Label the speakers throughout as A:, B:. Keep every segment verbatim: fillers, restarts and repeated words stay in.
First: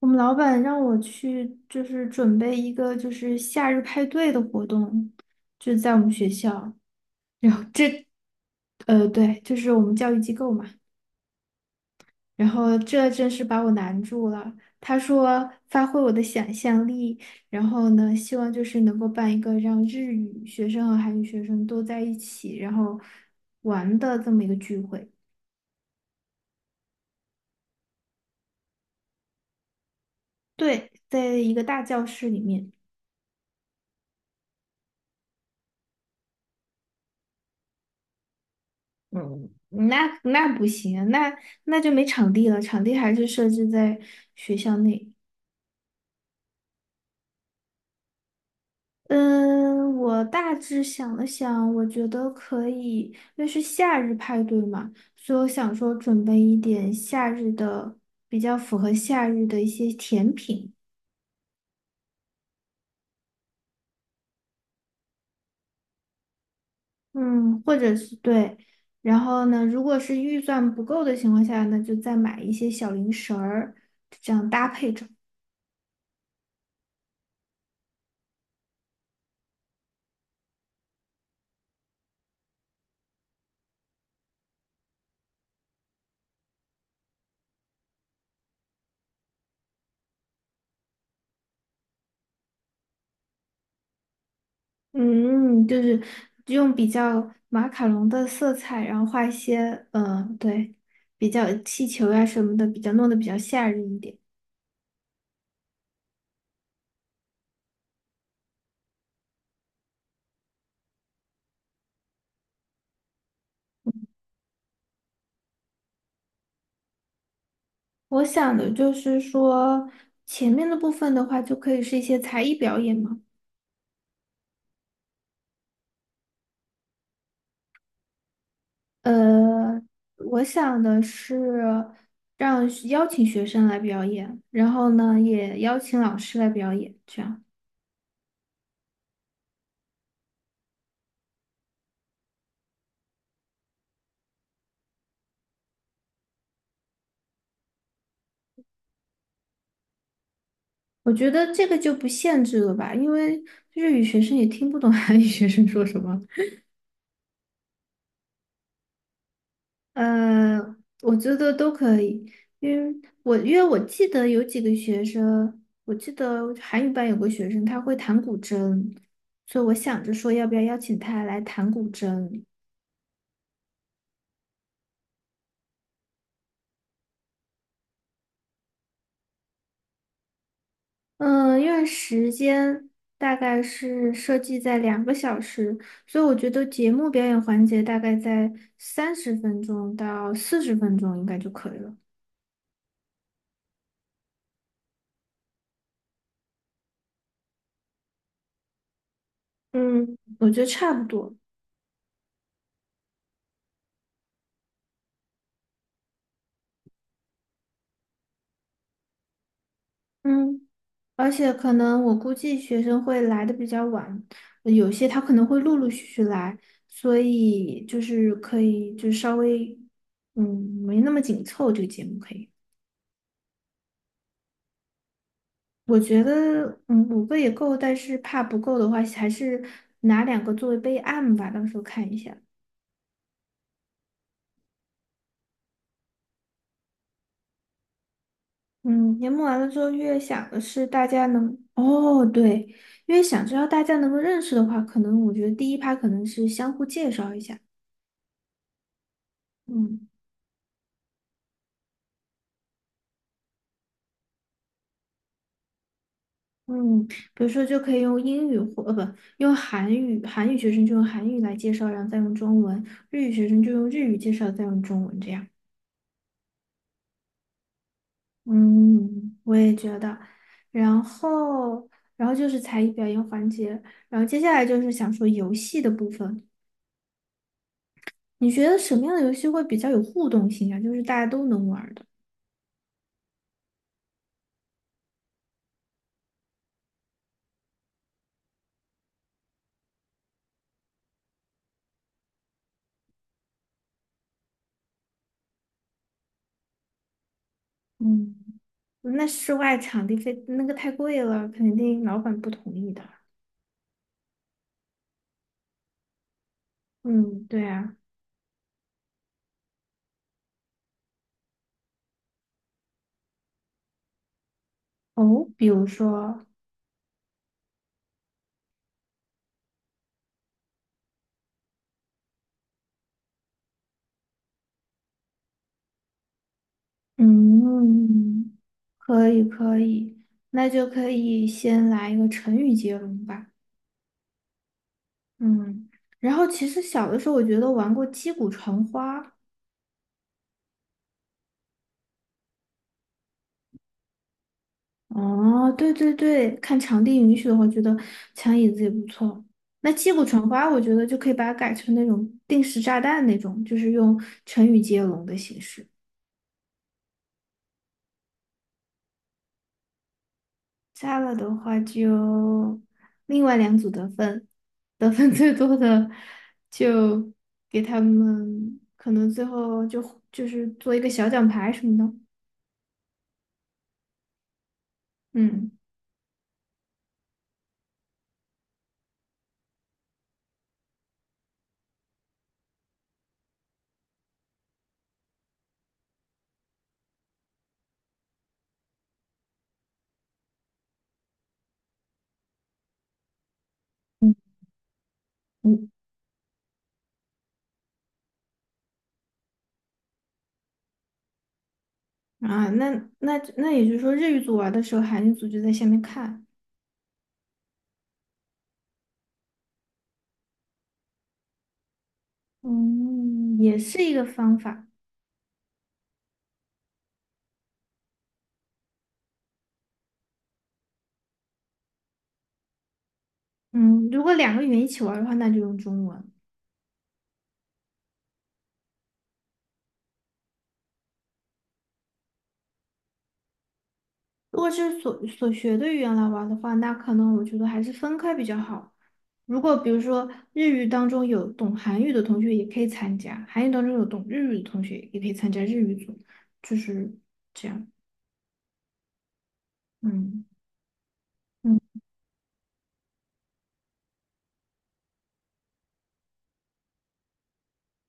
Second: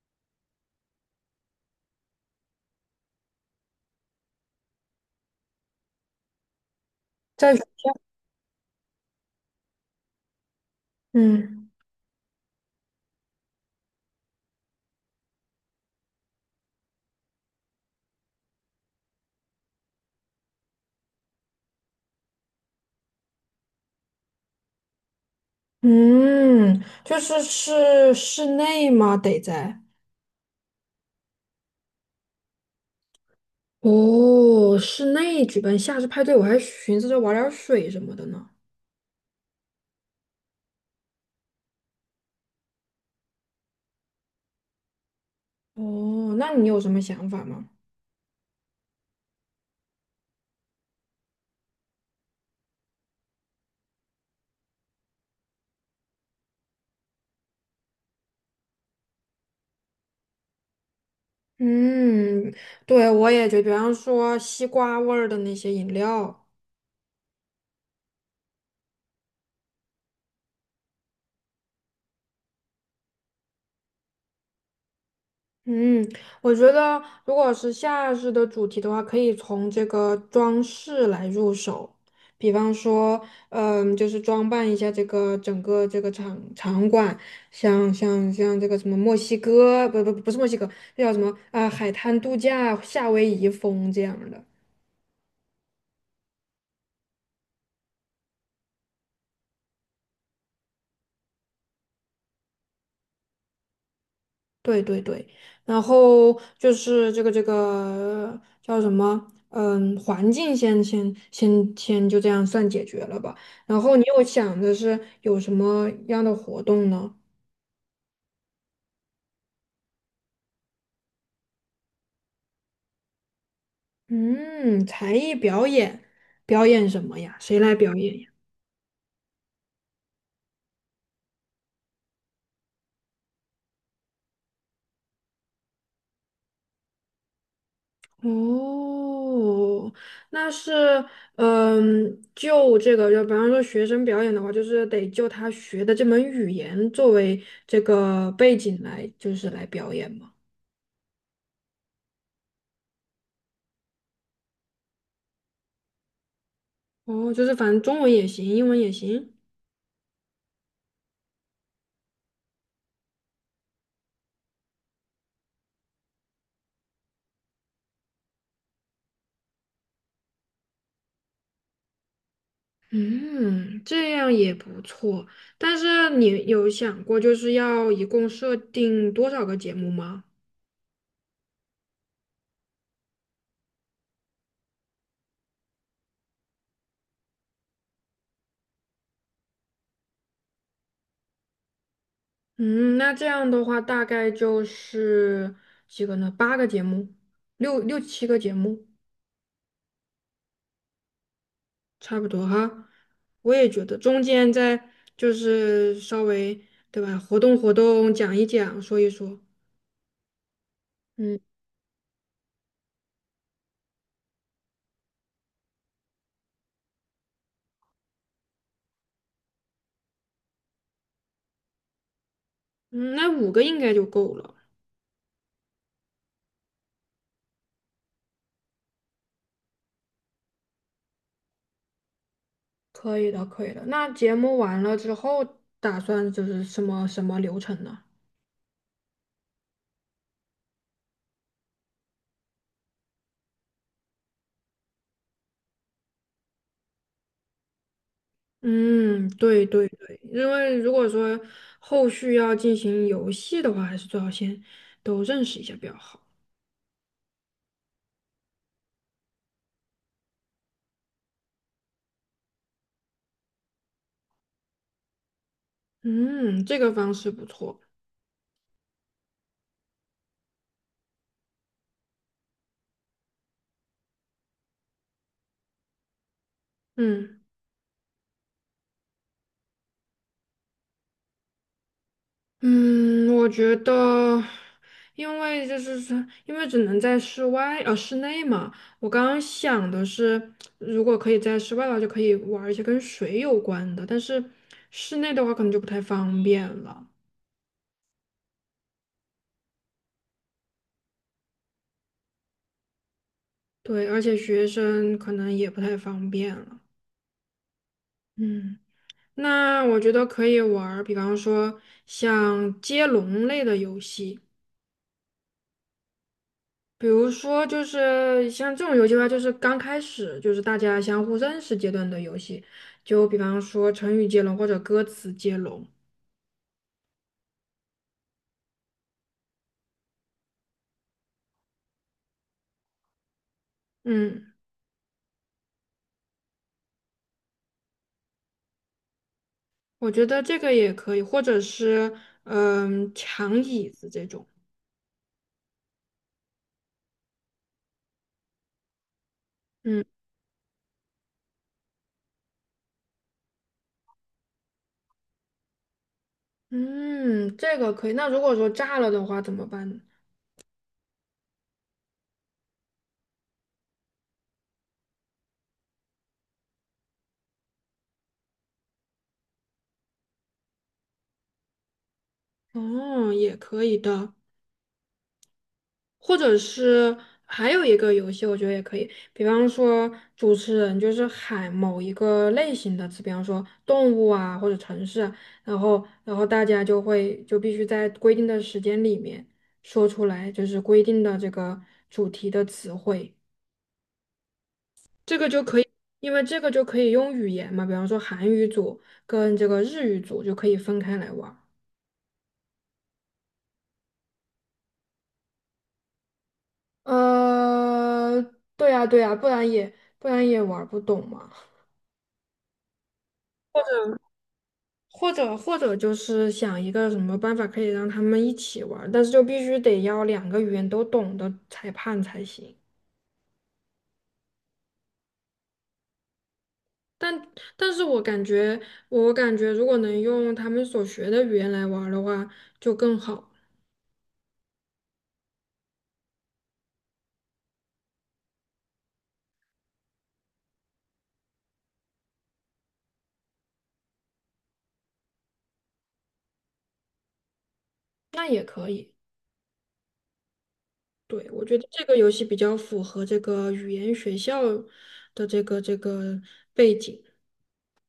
A: 我们老板让我去，就是准备一个就是夏日派对的活动，就是在我们学校。然后
B: 在
A: 这，呃，对，就是我们教育机构嘛。
B: 嗯
A: 然后这真是把我难住了。他说发挥我的想象力，然后呢，希望就是能够办一个让日语学生和韩语学生都在一起，然后玩的这么一个聚会。
B: 嗯，就是是室内吗？得在
A: 对，在一个大教室里面。
B: 哦，室内举办夏日派对，我还寻思着玩点儿水什么的呢。
A: 嗯，那那不行，那那就没场地了，场地还是设置在学校内。
B: 哦，那你有什么想法吗？
A: 嗯，我大致想了想，我觉得可以，因为是夏日派对嘛，所以我想说准备一点夏日的，比较符合夏日的一些甜品，
B: 嗯，对，我也觉得比方说西瓜味儿的那些饮料。
A: 嗯，或者是对。然后呢，如果是预算不够的情况下呢，那就再买一些小零食儿。
B: 嗯，我觉得如果是夏日的主题的话，可以从这个装饰来入手，比方说，嗯，就是装扮一下这个整个这个场场馆，像像像这个什么墨西哥，不不不是墨西哥，那叫什么啊、海滩度假、夏威夷风这样的。
A: 嗯，就是用比较马卡龙的色彩，然后画一些，嗯，对，比较气球呀、什么的，比较弄得比较吓人一点。
B: 对对对，然后就是这个这个叫什么？嗯，环境先先先先就这样算解决了吧。然后你又想的是有什么样的活动呢？
A: 我想的就是说，前面的部分的话，就可以是一些才艺表演嘛。
B: 嗯，才艺表演，表演什么呀？谁来表演呀？
A: 呃，我想的是让邀请学生来表演，然后呢，也邀请老师来表演，这样。
B: 哦，那是嗯，就这个，就比方说学生表演的话，就是得就他学的这门语言作为这个背景来，就是来表演嘛。
A: 我觉得这个就不限制了吧，因为日语学生也听不懂韩语 学生说什么。
B: 哦，就是反正中文也行，英文也行。
A: 呃，我觉得都可以，因为我因为我记得有几个学生，我记得韩语班有个学生他会弹古筝，所以我想着说要不要邀请他来弹古筝。
B: 嗯，这样也不错。但是你有想过就是要一共设定多少个节目吗？
A: 嗯，因为时间大概是设计在两个小时，所以我觉得节目表演环节大概在三十分钟到四十分钟应该就可以了。
B: 嗯，那这样的话大概就是几个呢？八个节目，六六七个节目，
A: 嗯，我觉得差不多。
B: 差不多哈。我也觉得中间再就是稍微对吧，活动活动，讲一讲，说一说。
A: 嗯，而
B: 嗯
A: 且可能我估计学生会来的比较晚，有些他可能会陆陆续续来，所以就是可以就稍微嗯没那么紧凑这个节目可以。
B: 嗯，那五个应该就够了。
A: 我觉得嗯五个也够，但是怕不够的话，还是拿两个作为备案吧，到时候看一下。
B: 可以的，可以的。那节目完了之后，打算就是什么什么流程呢？
A: 嗯，年末完了之后，越想的是大家能哦对，越想知道大家能够认识的话，可能我觉得第一趴可能是相互介绍一下，
B: 嗯，对对
A: 嗯。
B: 对，因为如果说后续要进行游戏的话，还是最好先都认识一下比较好。
A: 嗯，比如说就可以用英语或呃不用韩语，韩语学生就用韩语来介绍，然后再用中文；日语学生就用日语介绍，再用中文这样。
B: 嗯，这个方式不错。
A: 嗯，我也觉得。然后，然后就是才艺表演环节，然后接下来就是想说游戏的部分。
B: 嗯。
A: 你觉得什么样的游戏会比较有互动性啊？就是大家都能玩儿的。
B: 嗯，我觉得，因为就是说，因为只能在室外，呃，室内嘛。我刚刚想的是，如果可以在室外的话，就可以玩一些跟水有关的，但是室内的话可能就不太方便了。
A: 嗯，那室外场地费那个太贵了，肯定老板不同意的。
B: 对，而且学生可能也不太方便了。
A: 嗯，对啊。
B: 嗯，那我觉得可以玩儿比方说像接龙类的游戏。
A: 哦，比如说。
B: 比如说，就是像这种游戏的话，就是刚开始就是大家相互认识阶段的游戏，就比方说成语接龙或者歌词接龙。
A: 嗯，可以可以，那就可以先来一个成语接龙吧。
B: 嗯，
A: 嗯，然后其实小的时候我觉得玩过击鼓传花。
B: 我觉得这个也可以，或者是嗯抢椅子这种。
A: 哦，对对对，看场地允许的话，觉得抢椅子也不错。那
B: 嗯
A: 击鼓传花，我觉得就可以把它改成那种定时炸弹那种，就是用成语接龙的形式。
B: 嗯，这个可以。那如果说炸了的话怎么办呢？
A: 加了的话就另外两组得分，得分最多的就给他们可能最后就就是做一个小奖牌什么的，
B: 哦，也可以的。
A: 嗯
B: 或者是还有一个游戏，我觉得也可以，比方说主持人就是喊某一个类型的词，比方说动物啊或者城市啊然后然后大家就会就必须在规定的时间里面说出来，就是规定的这个主题的词汇。
A: 嗯
B: 这个就
A: 嗯
B: 因为这个就可以用语言嘛，比方说韩语组跟这个日语组就可以分开来玩儿。
A: 啊，那那那也就是说日语组玩的时候，韩语组就在下面看，
B: 呃，对呀对呀，不然也不然也玩儿不懂嘛。
A: 嗯，也是一个方法，
B: 或者或者就是想一个什么办法可以让他们一起玩儿，但是就必须得要两个语言都懂的裁判才行。
A: 嗯，如果两个语言一起玩的话，那就用中文；
B: 但但是我感觉，我感觉如果能用他们所学的语言来玩儿的话，就更好。
A: 如果是所所学的语言来玩的话，那可能我觉得还是分开比较好。如果比如说日语当中有懂韩语的同学也可以参加，韩语当中有懂日语的同学也可以参加日语组，就是这样。
B: 那也可以，
A: 嗯
B: 对，我觉
A: 嗯
B: 得这个游戏比较符合这个语言学校的这个这个背景。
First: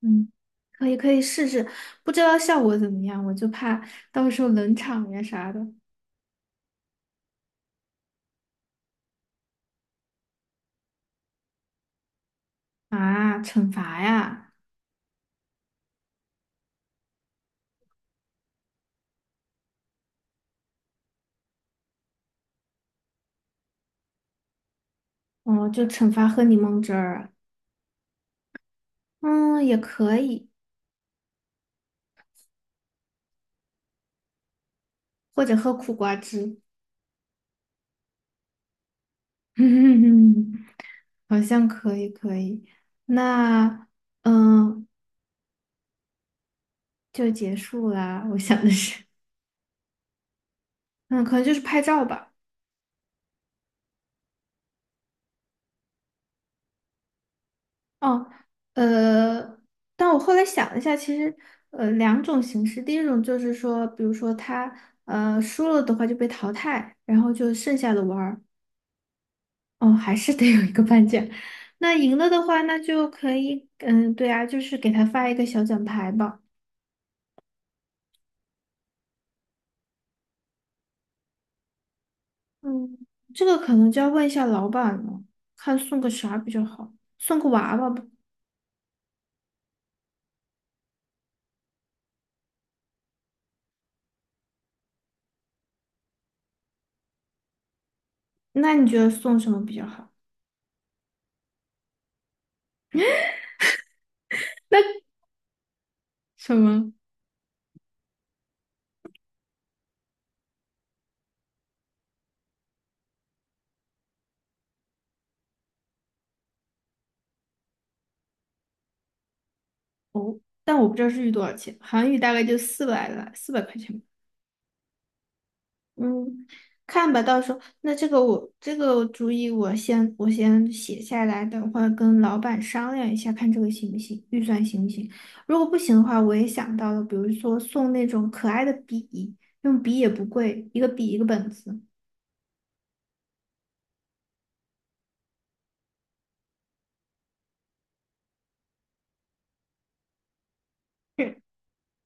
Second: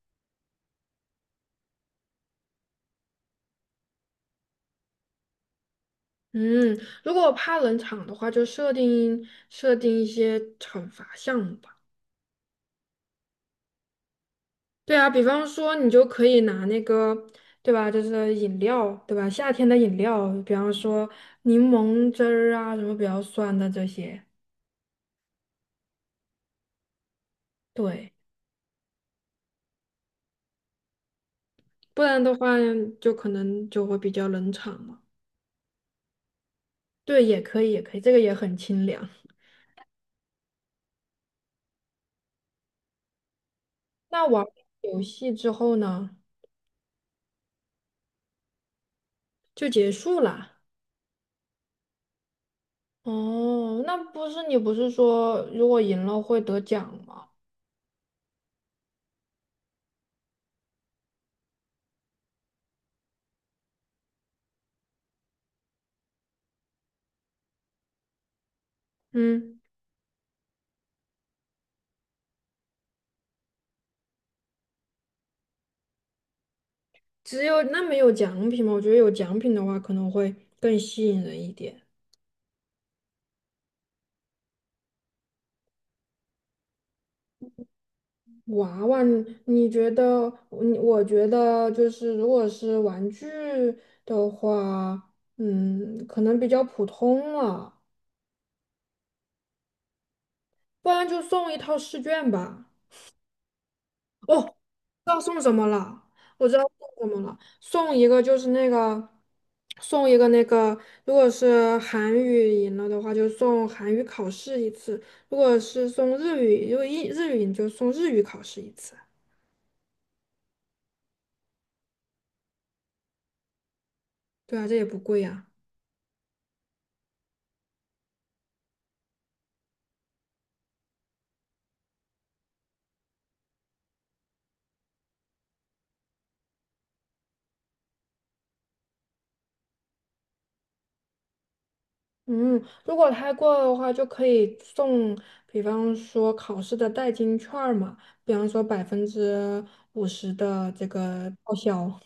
A: 嗯，可以可以试试，不知道效果怎么样，我就怕到时候冷场呀啥的
B: 嗯，如果怕冷场的话，就设定设定一些惩罚项目吧。
A: 啊，惩罚呀，
B: 对啊，比方说你就可以拿那个，对吧？就是饮料，对吧？夏天的饮料，比方说柠檬汁儿啊，什么比较酸的这些，
A: 哦，就惩罚喝柠檬汁儿啊，
B: 对，
A: 嗯，也可以，
B: 不然的话就可能就会比较冷场嘛。
A: 或者喝苦瓜汁，
B: 对，也可以，也可以，这个也很清凉。
A: 好像可以可以。那
B: 那玩
A: 嗯。
B: 游戏之后呢，
A: 就结束啦。我想的是，
B: 就结束啦。
A: 嗯，可能就是拍照吧。
B: 哦，那不是你不是说如果赢了会得奖吗？
A: 哦，呃，但我后来想了一下，其实呃两种形式，第一种就是说，比如说他呃输了的话就被淘汰，然后就剩下的玩儿，
B: 嗯，
A: 哦，还是得有一个颁奖。那赢了的话，那就可以，嗯，对啊，就是给他发一个小奖牌吧。
B: 只有那没有奖品吗？我觉得有奖品的话可能会更吸引人一点。
A: 嗯，这个可能就要问一下老板了，看送个啥比较好，送个娃娃吧。
B: 娃娃，你你觉得，嗯我觉得就是，如果是玩具的话，嗯，可能比较普通了，
A: 那你觉得送什么比较好？
B: 不然就送一套试卷吧。哦，知
A: 那
B: 道送什么了？我
A: 什
B: 知道
A: 么？
B: 送什么了，送一个就是那个，送一个那个，如果是韩语赢了的话，就送韩语考试一次；如果是送日语，如果英日语赢就送日语考试一次。
A: 但我不知道日语多少钱，韩语大概就四百来，四百块钱吧。
B: 对啊，这也不贵呀、
A: 嗯，看吧，到时候那这个我这个主意我先我先写下来，等会儿跟老板商量一下，看这个行不行，预算行不行。如果不行的话，我也想到了，比如说送那种可爱的笔，用笔也不贵，一个笔一个本子。
B: 嗯，如果太过的话，就可以送，比方说考试的代金券儿嘛，比方说百分之五十的这个报销，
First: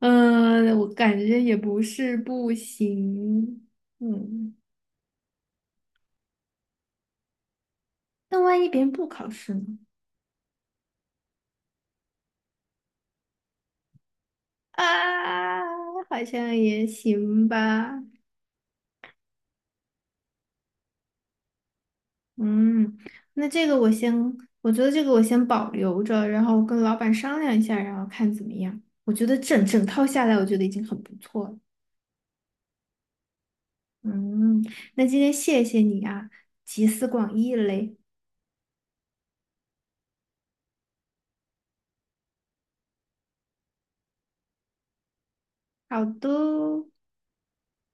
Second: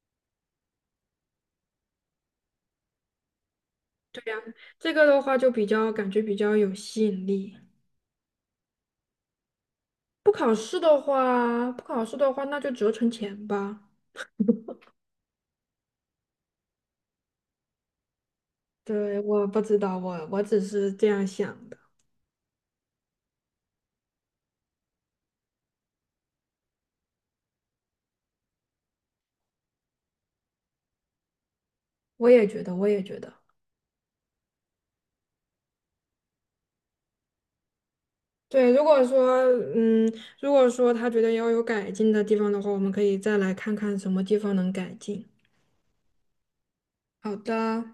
A: 嗯，我感觉也不是不行。嗯，
B: 这个的话就比较感觉比较有吸引力。
A: 那万一别人不考试呢？
B: 不考试的话，不考试的话，那就折成钱吧。
A: 啊，好像也行吧。
B: 对，我不知道，我我只是这样想的，
A: 嗯，那这个我先，我觉得这个我先保留着，然后跟老板商量一下，然后看怎么样。我觉得整整套下来，我觉得已经很不错了。
B: 我也觉得，我也觉得。
A: 嗯，那今天谢谢你啊，集思广益嘞。
B: 对，如果说，嗯，如果说他觉得要有改进的地方的话，我们可以再来看看什么地方能改进。
A: 好的。
B: 好的。